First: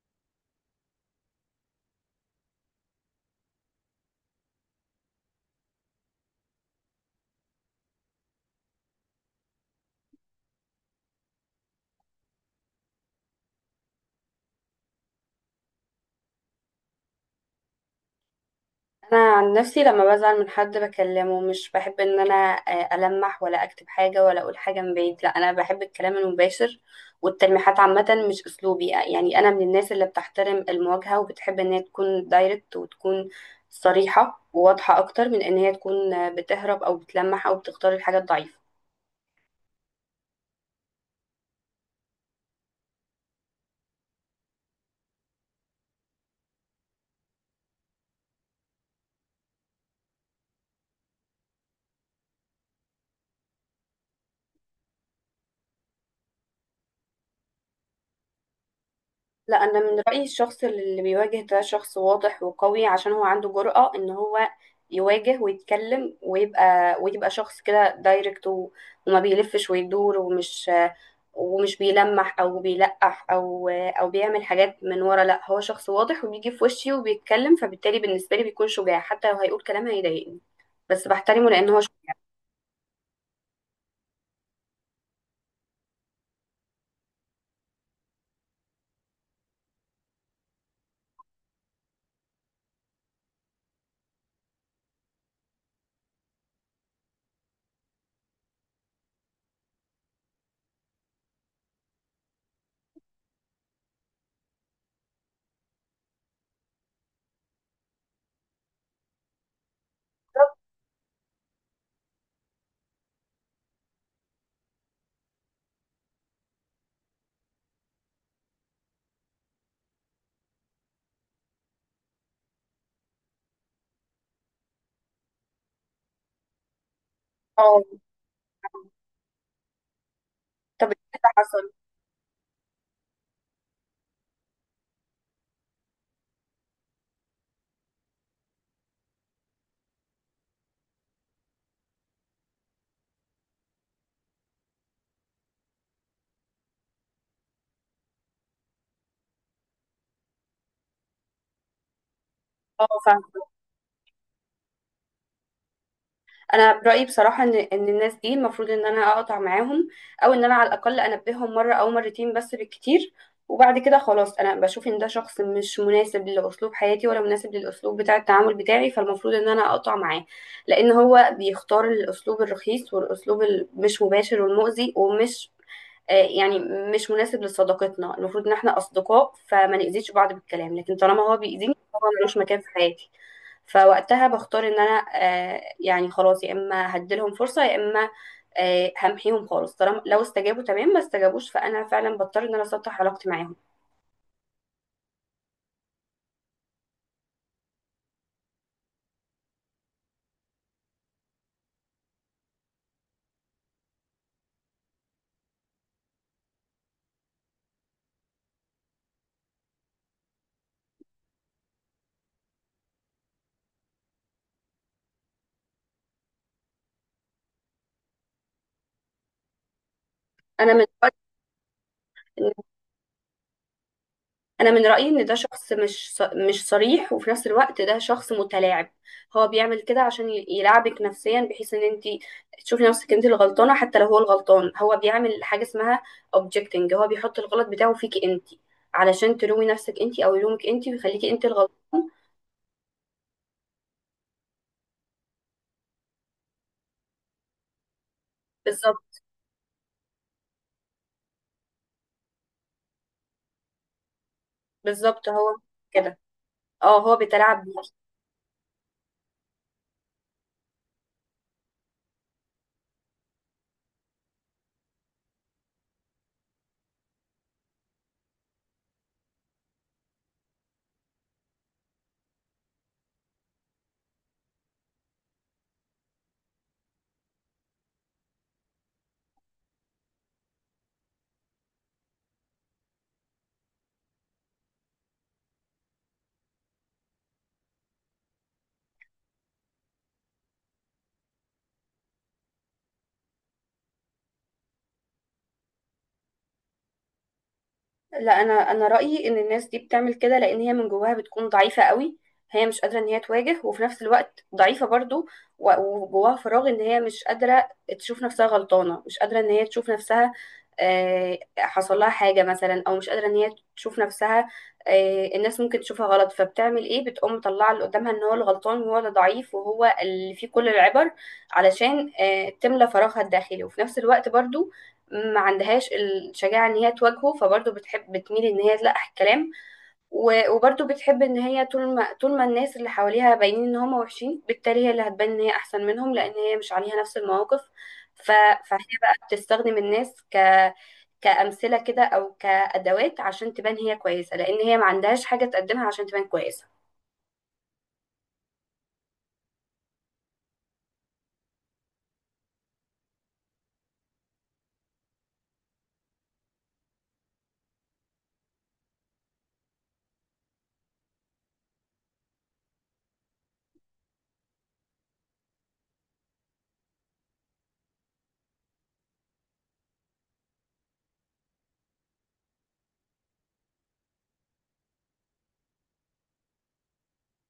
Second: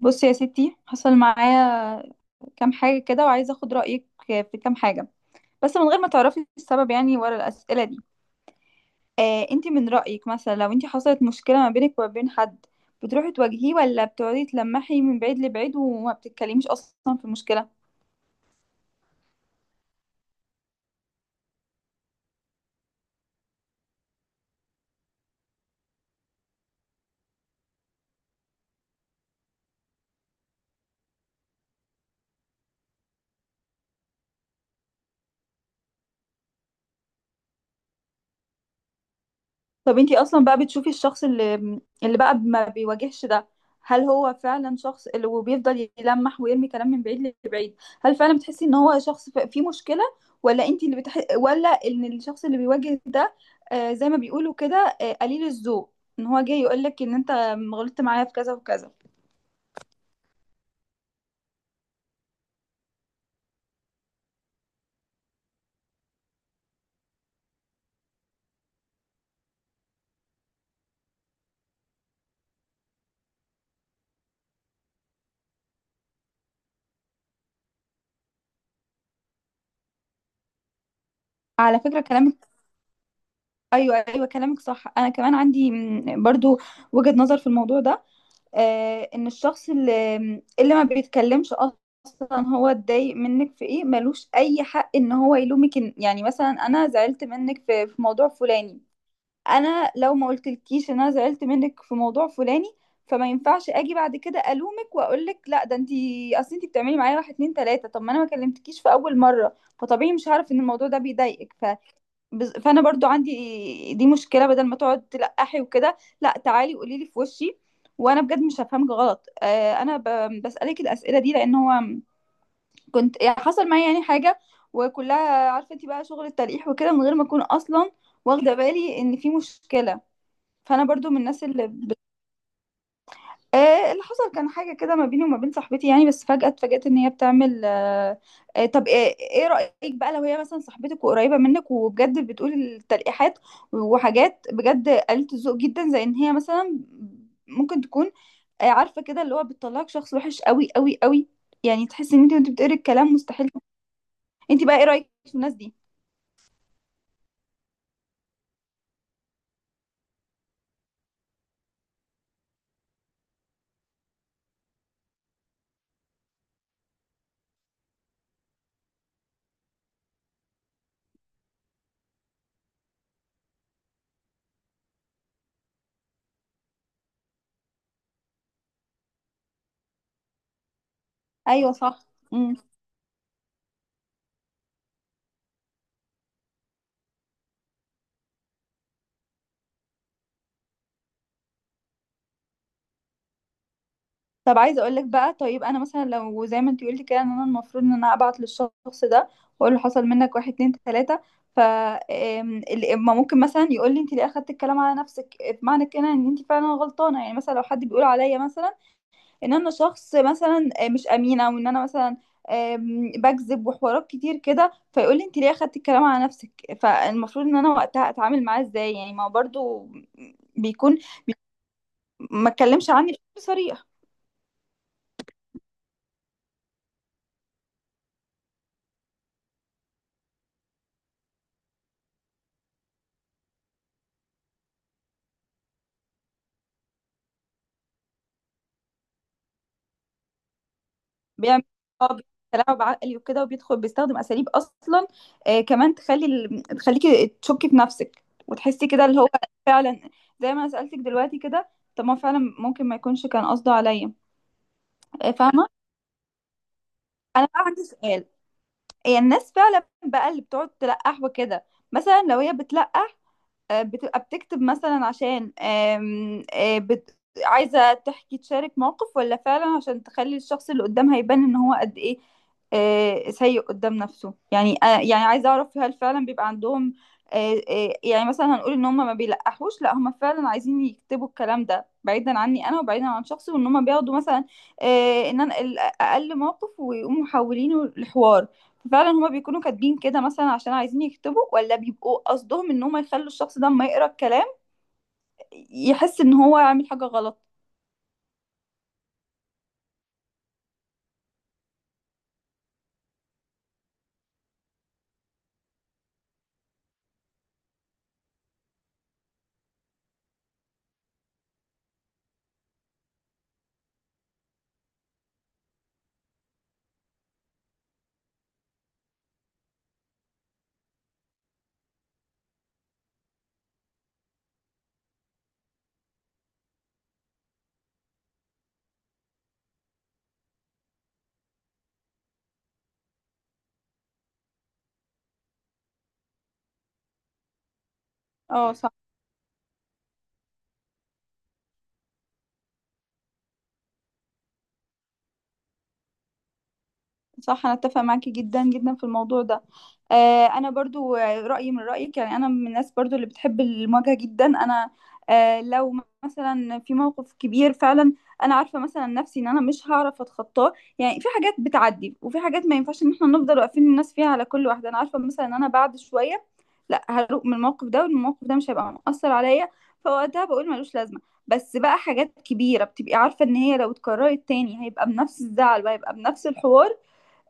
بصي يا ستي، حصل معايا كام حاجة كده وعايزة اخد رأيك في كام حاجة، بس من غير ما تعرفي السبب يعني ورا الأسئلة دي. انتي من رأيك، مثلا لو انتي حصلت مشكلة ما بينك وما بين حد، بتروحي تواجهيه ولا بتقعدي تلمحي من بعيد لبعيد وما بتتكلميش أصلا في المشكلة؟ انا عن نفسي لما بزعل من حد بكلمه، مش بحب ان انا المح ولا اكتب حاجه ولا اقول حاجه من بعيد. لا انا بحب الكلام المباشر، والتلميحات عامه مش اسلوبي. يعني انا من الناس اللي بتحترم المواجهه، وبتحب ان هي تكون دايركت وتكون صريحه وواضحه اكتر من ان هي تكون بتهرب او بتلمح او بتختار الحاجه الضعيفه. طب انتي اصلا بقى بتشوفي الشخص اللي بقى ما بيواجهش ده، هل هو فعلا شخص اللي وبيفضل يلمح ويرمي كلام من بعيد لبعيد، هل فعلا بتحسي ان هو شخص فيه مشكلة؟ ولا ان الشخص اللي بيواجه ده، زي ما بيقولوا كده، قليل الذوق، ان هو جاي يقولك ان انت غلطت معايا في كذا وكذا. لا، انا من رايي الشخص اللي بيواجه ده شخص واضح وقوي، عشان هو عنده جرأة ان هو يواجه ويتكلم، ويبقى شخص كده دايركت، وما بيلفش ويدور، ومش بيلمح او بيلقح او بيعمل حاجات من ورا. لا، هو شخص واضح وبيجي في وشي وبيتكلم، فبالتالي بالنسبه لي بيكون شجاع. حتى لو هيقول كلام هيضايقني، بس بحترمه لان على هو شخص. فكرة كلامك، ايوه، ايوه، كلامك صح، انا كمان عندي برضو وجهة نظر في الموضوع ده، ان الشخص اللي ما بيتكلمش اصلا، هو اتضايق منك في ايه؟ ملوش اي حق ان هو يلومك. يعني مثلا انا زعلت منك في موضوع فلاني، انا لو ما قلتلكيش ان انا زعلت منك في موضوع فلاني فما ينفعش اجي بعد كده الومك واقول لك لا، ده انتي، اصل انتي بتعملي معايا واحد اتنين تلاته. طب ما انا ما كلمتكيش في اول مره، فطبيعي مش هعرف ان الموضوع ده بيضايقك. فانا برضو عندي دي مشكله، بدل ما تقعد تلقحي وكده، لا، تعالي قولي لي في وشي وانا بجد مش هفهمك غلط. انا بسالك الاسئله دي لان هو كنت يعني حصل معايا يعني حاجه، وكلها عارفه انت بقى شغل التلقيح وكده من غير ما اكون اصلا اه. واخده بالي ان في مشكله. فانا طب إيه برضو من اللي الناس اللي حصل؟ آه اللي حصل كان حاجة كده ما بيني وما بين صاحبتي يعني، بس فجأة اتفاجأت ان هي بتعمل. طب، ايه رأيك بقى لو هي مثلا صاحبتك وقريبة منك وبجد بتقول التلقيحات وحاجات بجد قلة الذوق جدا، زي ان هي مثلا ممكن تكون، عارفة كده، اللي هو بتطلعك شخص وحش قوي قوي قوي، يعني تحس ان انت وانت بتقري اه، الكلام فاهمه. مستحيل. انت بقى ايه رأيك في الناس دي؟ انا برايي بصراحه ان الناس دي المفروض ان انا اقطع معاهم، او ان انا على الاقل انبههم مره او مرتين بس بالكتير، وبعد كده خلاص انا بشوف ان ده شخص مش مناسب لاسلوب حياتي ولا مناسب للاسلوب بتاع التعامل بتاعي، فالمفروض ان انا اقطع معاه. لان هو بيختار الاسلوب الرخيص والاسلوب المش مباشر والمؤذي، ومش آه، يعني مش مناسب لصداقتنا. المفروض ان احنا اصدقاء، فما نأذيش بعض بالكلام، لكن طالما هو ايوه، بيأذيني، هو صح. ملوش مكان في حياتي. فوقتها بختار ان انا يعني خلاص، يا اما هديلهم فرصة، يا اما همحيهم خالص. طالما لو استجابوا تمام، ما استجابوش فانا فعلا بضطر ان انا اسطح علاقتي معاهم. طب عايزه اقول لك بقى، طيب انا مثلا لو زي ما انت قلتي كده، ان انا المفروض ان انا ابعت للشخص ده واقول له حصل منك واحد اتنين تلاته، ما ممكن مثلا يقول لي انت ليه اخدت الكلام على نفسك؟ بمعنى كده ان انت فعلا غلطانه، يعني مثلا لو حد بيقول عليا مثلا ان انا شخص مثلا مش امينه، وان انا مثلا بكذب وحوارات كتير كده، فيقول لي انت ليه اخدت الكلام على نفسك؟ فالمفروض ان انا وقتها اتعامل معاه ازاي؟ يعني ما هو برضو انا من بيكون ما اتكلمش عني بشكل صريح، انا من رايي ان ده شخص مش صريح، وفي نفس الوقت ده شخص متلاعب. هو بيعمل كده عشان يلعبك نفسيا، بحيث ان انت تشوفي نفسك انت الغلطانه حتى لو هو الغلطان. هو بيعمل حاجه اسمها objecting، هو بيحط الغلط بتاعه فيكي انت، علشان تلومي نفسك انت او يلومك انت ويخليكي انت بيعمل الغلطان. اه تلاعب عقلي وكده، وبيدخل بيستخدم اساليب اصلا كمان تخليكي تشكي في نفسك وتحسي كده اللي بالظبط. هو فعلا، زي ما انا سالتك دلوقتي كده، طب ما فعلا ممكن ما يكونش كان قصده عليا. بالظبط، آه، هو فاهمه. كده. اه، هو انا بقى بيتلاعب عندي بيكي. سؤال، هي الناس فعلا بقى اللي بتقعد تلقح وكده، مثلا لو هي بتلقح، بتبقى بتكتب مثلا عشان عايزة تحكي، تشارك موقف، ولا فعلا عشان تخلي الشخص اللي قدامها يبان ان هو قد ايه سيء قدام نفسه؟ يعني يعني عايزة اعرف هل فعلا بيبقى عندهم يعني مثلا هنقول ان هم ما بيلقحوش، لا هم فعلا عايزين يكتبوا الكلام ده بعيدا عني انا، وبعيدا عن شخصي، وان هم بياخدوا مثلا ان انا اقل موقف ويقوموا محولينه لحوار. فعلا هما بيكونوا كاتبين كده مثلا عشان عايزين يكتبوا، ولا بيبقوا قصدهم ان هما يخلوا الشخص ده اما يقرا الكلام يحس ان هو عامل حاجة غلط؟ لا، انا رايي ان الناس دي بتعمل كده لان هي من جواها بتكون ضعيفه قوي. هي مش قادره ان هي تواجه، وفي نفس الوقت ضعيفه برضو، و- وجواها فراغ. ان هي مش قادره تشوف نفسها غلطانه، مش قادره ان هي تشوف نفسها، حصل لها حاجه مثلا، او مش قادره ان هي تشوف نفسها الناس ممكن تشوفها غلط. فبتعمل ايه؟ بتقوم مطلعه اللي قدامها ان هو الغلطان، وهو اللي ضعيف، وهو اللي فيه كل العبر، علشان تملى فراغها الداخلي. وفي نفس الوقت برضو ما عندهاش الشجاعة ان هي تواجهه، فبرضه بتحب بتميل ان هي تلقح الكلام. وبرضه بتحب ان هي، طول ما الناس اللي حواليها باينين ان هم وحشين، بالتالي هي اللي هتبان ان هي احسن منهم، لان هي مش عليها نفس المواقف. ف... اه، مم. فهي صح، بقى بتستخدم الناس ك كأمثلة كده او كأدوات، عشان تبان هي كويسة، لان هي ما عندهاش حاجة تقدمها عشان تبان كويسة. صح، انا اتفق معاكي جدا جدا في الموضوع ده. انا برضو رايي من رايك، يعني انا من الناس برضو اللي بتحب المواجهه جدا. انا لو مثلا في موقف كبير فعلا، انا عارفه مثلا نفسي ان انا مش هعرف اتخطاه، يعني في حاجات بتعدي وفي حاجات ما ينفعش ان احنا نفضل واقفين الناس فيها، على كل واحده انا عارفه مثلا ان انا بعد شويه لا، هروق من الموقف ده والموقف ده مش هيبقى مؤثر عليا، فوقتها بقول ملوش لازمه. بس بقى حاجات كبيره بتبقي عارفه ان هي لو اتكررت تاني هيبقى بنفس الزعل وهيبقى بنفس الحوار،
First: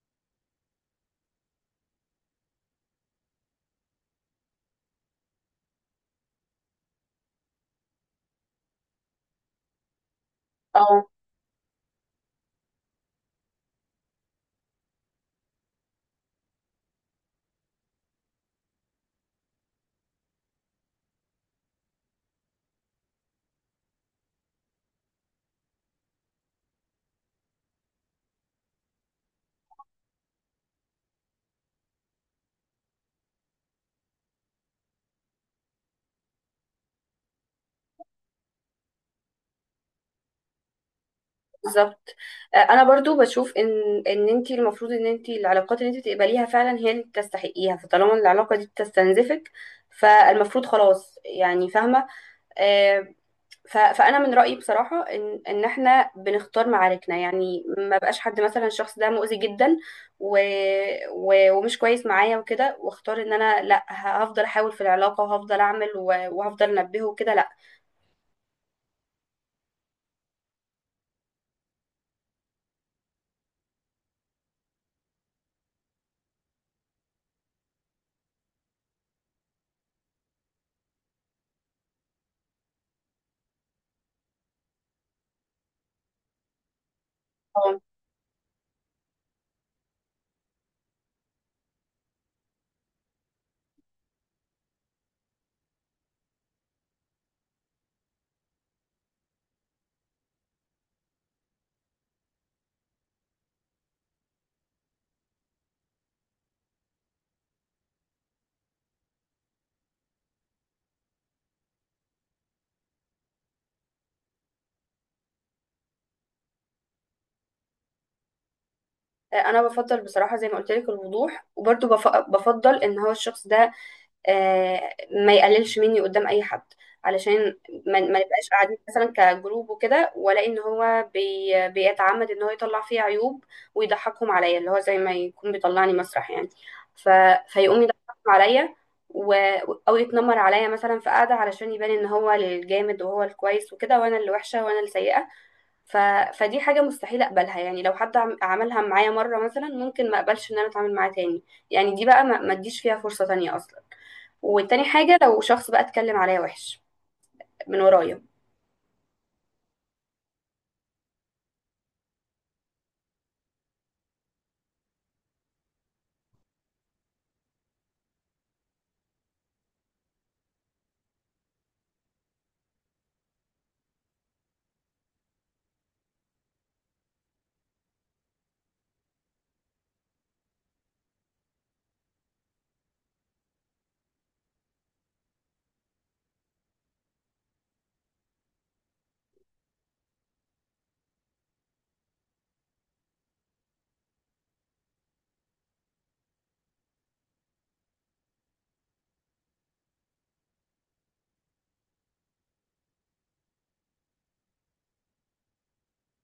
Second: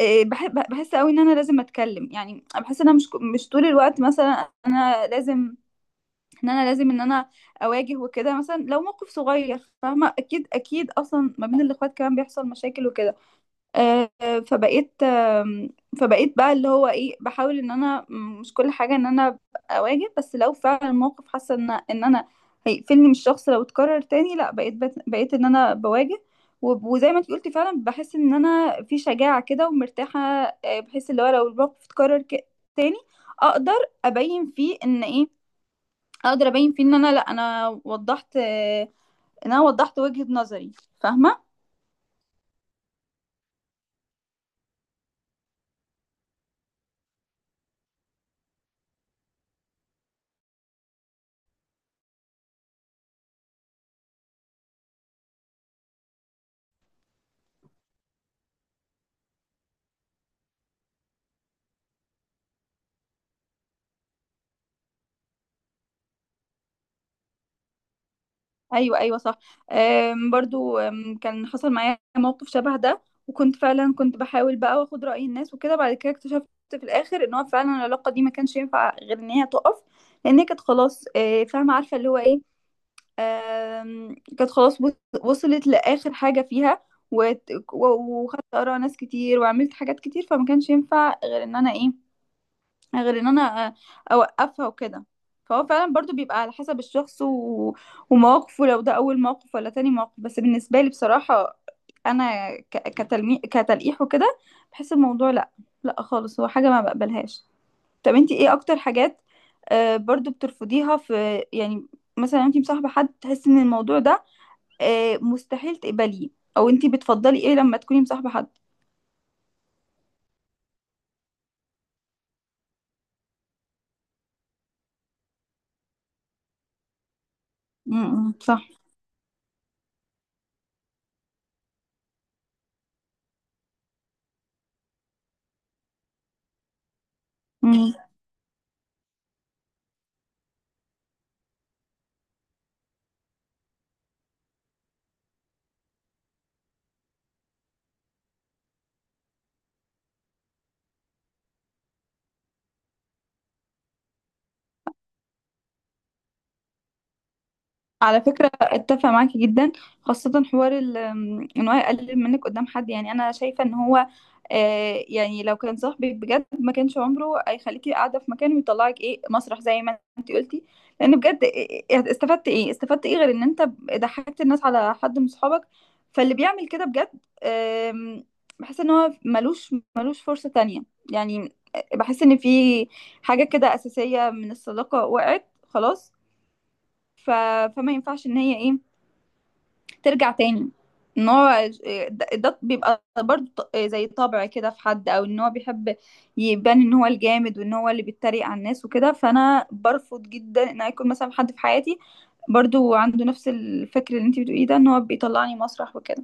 إيه، بحب بحس قوي ان انا لازم اتكلم، يعني بحس ان انا مش طول الوقت مثلا، انا لازم، ان انا اواجه وكده. مثلا لو موقف صغير فاهمه، اكيد او اكيد، اصلا ما بين الاخوات كمان بيحصل مشاكل وكده، آه، فبقيت آم، فبقيت بقى اللي هو ايه، بحاول ان انا مش كل حاجه ان انا أبقى اواجه، بس لو فعلا الموقف حاسه ان انا هيقفلني من الشخص لو اتكرر تاني، لا، بقيت ان انا بواجه. وزي ما انت قلتي، فعلا بحس ان انا في شجاعه كده ومرتاحه، بحس اللي هو لو الموقف اتكرر تاني، اقدر ابين فيه ان ايه، اقدر ابين فيه ان انا، لا، انا وضحت، ان انا وضحت وجهه نظري. فاهمه؟ بالظبط. انا برضو بشوف ان انت المفروض ان انت العلاقات اللي انت تقبليها فعلا هي اللي تستحقيها، فطالما العلاقه دي بتستنزفك، فالمفروض خلاص، يعني فاهمه. آه، فانا من رايي بصراحه ان احنا بنختار معاركنا. يعني ما بقاش حد مثلا الشخص ده مؤذي جدا و و ومش كويس معايا وكده، واختار ان انا، لا، هفضل احاول في العلاقه، وهفضل اعمل، وهفضل انبهه وكده؟ لا. ايوه، ايوه، صح. برضو كان حصل معايا موقف شبه ده، وكنت فعلا، كنت بحاول بقى واخد رأي الناس وكده، بعد كده اكتشفت في الاخر ان هو فعلا العلاقة دي ما كانش ينفع غير ان هي تقف، لان هي كانت خلاص، فاهمة عارفة اللي هو ايه، كانت خلاص وصلت لآخر حاجة فيها، وت- و- وخدت آراء ناس كتير وعملت حاجات كتير، فما كانش ينفع غير ان انا ايه، غير ان انا اوقفها وكده. فهو فعلا برضو بيبقى على حسب الشخص ومواقفه، لو ده اول موقف ولا تاني موقف. بس بالنسبة لي بصراحة، انا كتلقيح وكده، بحس الموضوع لا، لا خالص، هو حاجة ما بقبلهاش. طب انتي ايه اكتر حاجات برضو بترفضيها في يعني، مثلا انتي مصاحبة حد، تحسي ان الموضوع ده مستحيل تقبليه؟ او انتي بتفضلي ايه لما تكوني مصاحبة حد؟ انا بفضل بصراحه، زي ما قلت لك، الوضوح، وبرضه بفضل ان هو الشخص ده ما يقللش مني قدام اي حد، علشان م- ما م، نبقاش قاعدين مثلا كجروب وكده، والاقي ان هو بيتعمد ان هو يطلع فيه عيوب ويضحكهم عليا، اللي هو زي ما يكون بيطلعني مسرح يعني. ف... فيقوم صح، يضحكهم عليا، و... او يتنمر عليا مثلا في قعده، علشان يبان ان هو الجامد وهو الكويس وكده، وانا اللي وحشه وانا اللي سيئه. ف... فدي حاجة مستحيل أقبلها. يعني لو حد عملها معايا مرة مثلا، ممكن ما أقبلش إن أنا أتعامل معاه تاني، يعني دي بقى ما أديش فيها فرصة تانية أصلا. والتاني حاجة، لو شخص بقى اتكلم عليا وحش من على ورايا. فكرة اتفق معاكي جدا، خاصة حوار ال- ام، ان هو يقلل منك قدام حد، يعني انا شايفة ان هو يعني لو كان صاحبك بجد، ما كانش عمره هيخليكي قاعدة في مكان ويطلعك ايه مسرح زي ما انت قلتي، لان بجد استفدت ايه، استفدت ايه غير ان انت ضحكت الناس على حد من صحابك؟ فاللي بيعمل كده بجد، آم، بحس ان هو ملوش فرصة تانية، يعني بحس ان في حاجة كده اساسية من الصداقة وقعت خلاص، ف... فما ينفعش ان هي ايه، ترجع تاني. ان هو ده بيبقى برضه زي طبع كده في حد، او ان هو بيحب يبان ان هو الجامد وان هو اللي بيتريق على الناس وكده، فانا برفض جدا ان يكون مثلا حد في حياتي برضو عنده نفس الفكر اللي انت بتقوليه ده، ان هو بيطلعني مسرح وكده.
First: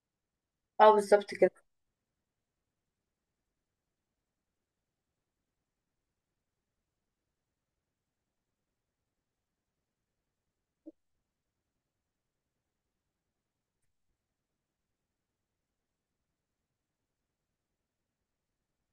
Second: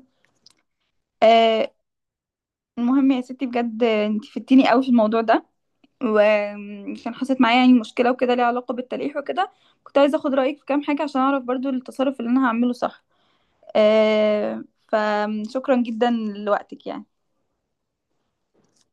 اه، بالظبط آه كده. المهم يا ستي، بجد انت فدتيني قوي في الموضوع ده، وكان حصلت معايا يعني مشكلة وكده ليها علاقة بالتلقيح وكده، كنت عايزة اخد رأيك في كام حاجة عشان اعرف برضو التصرف اللي انا هعمله صح. فشكرا جدا لوقتك يعني.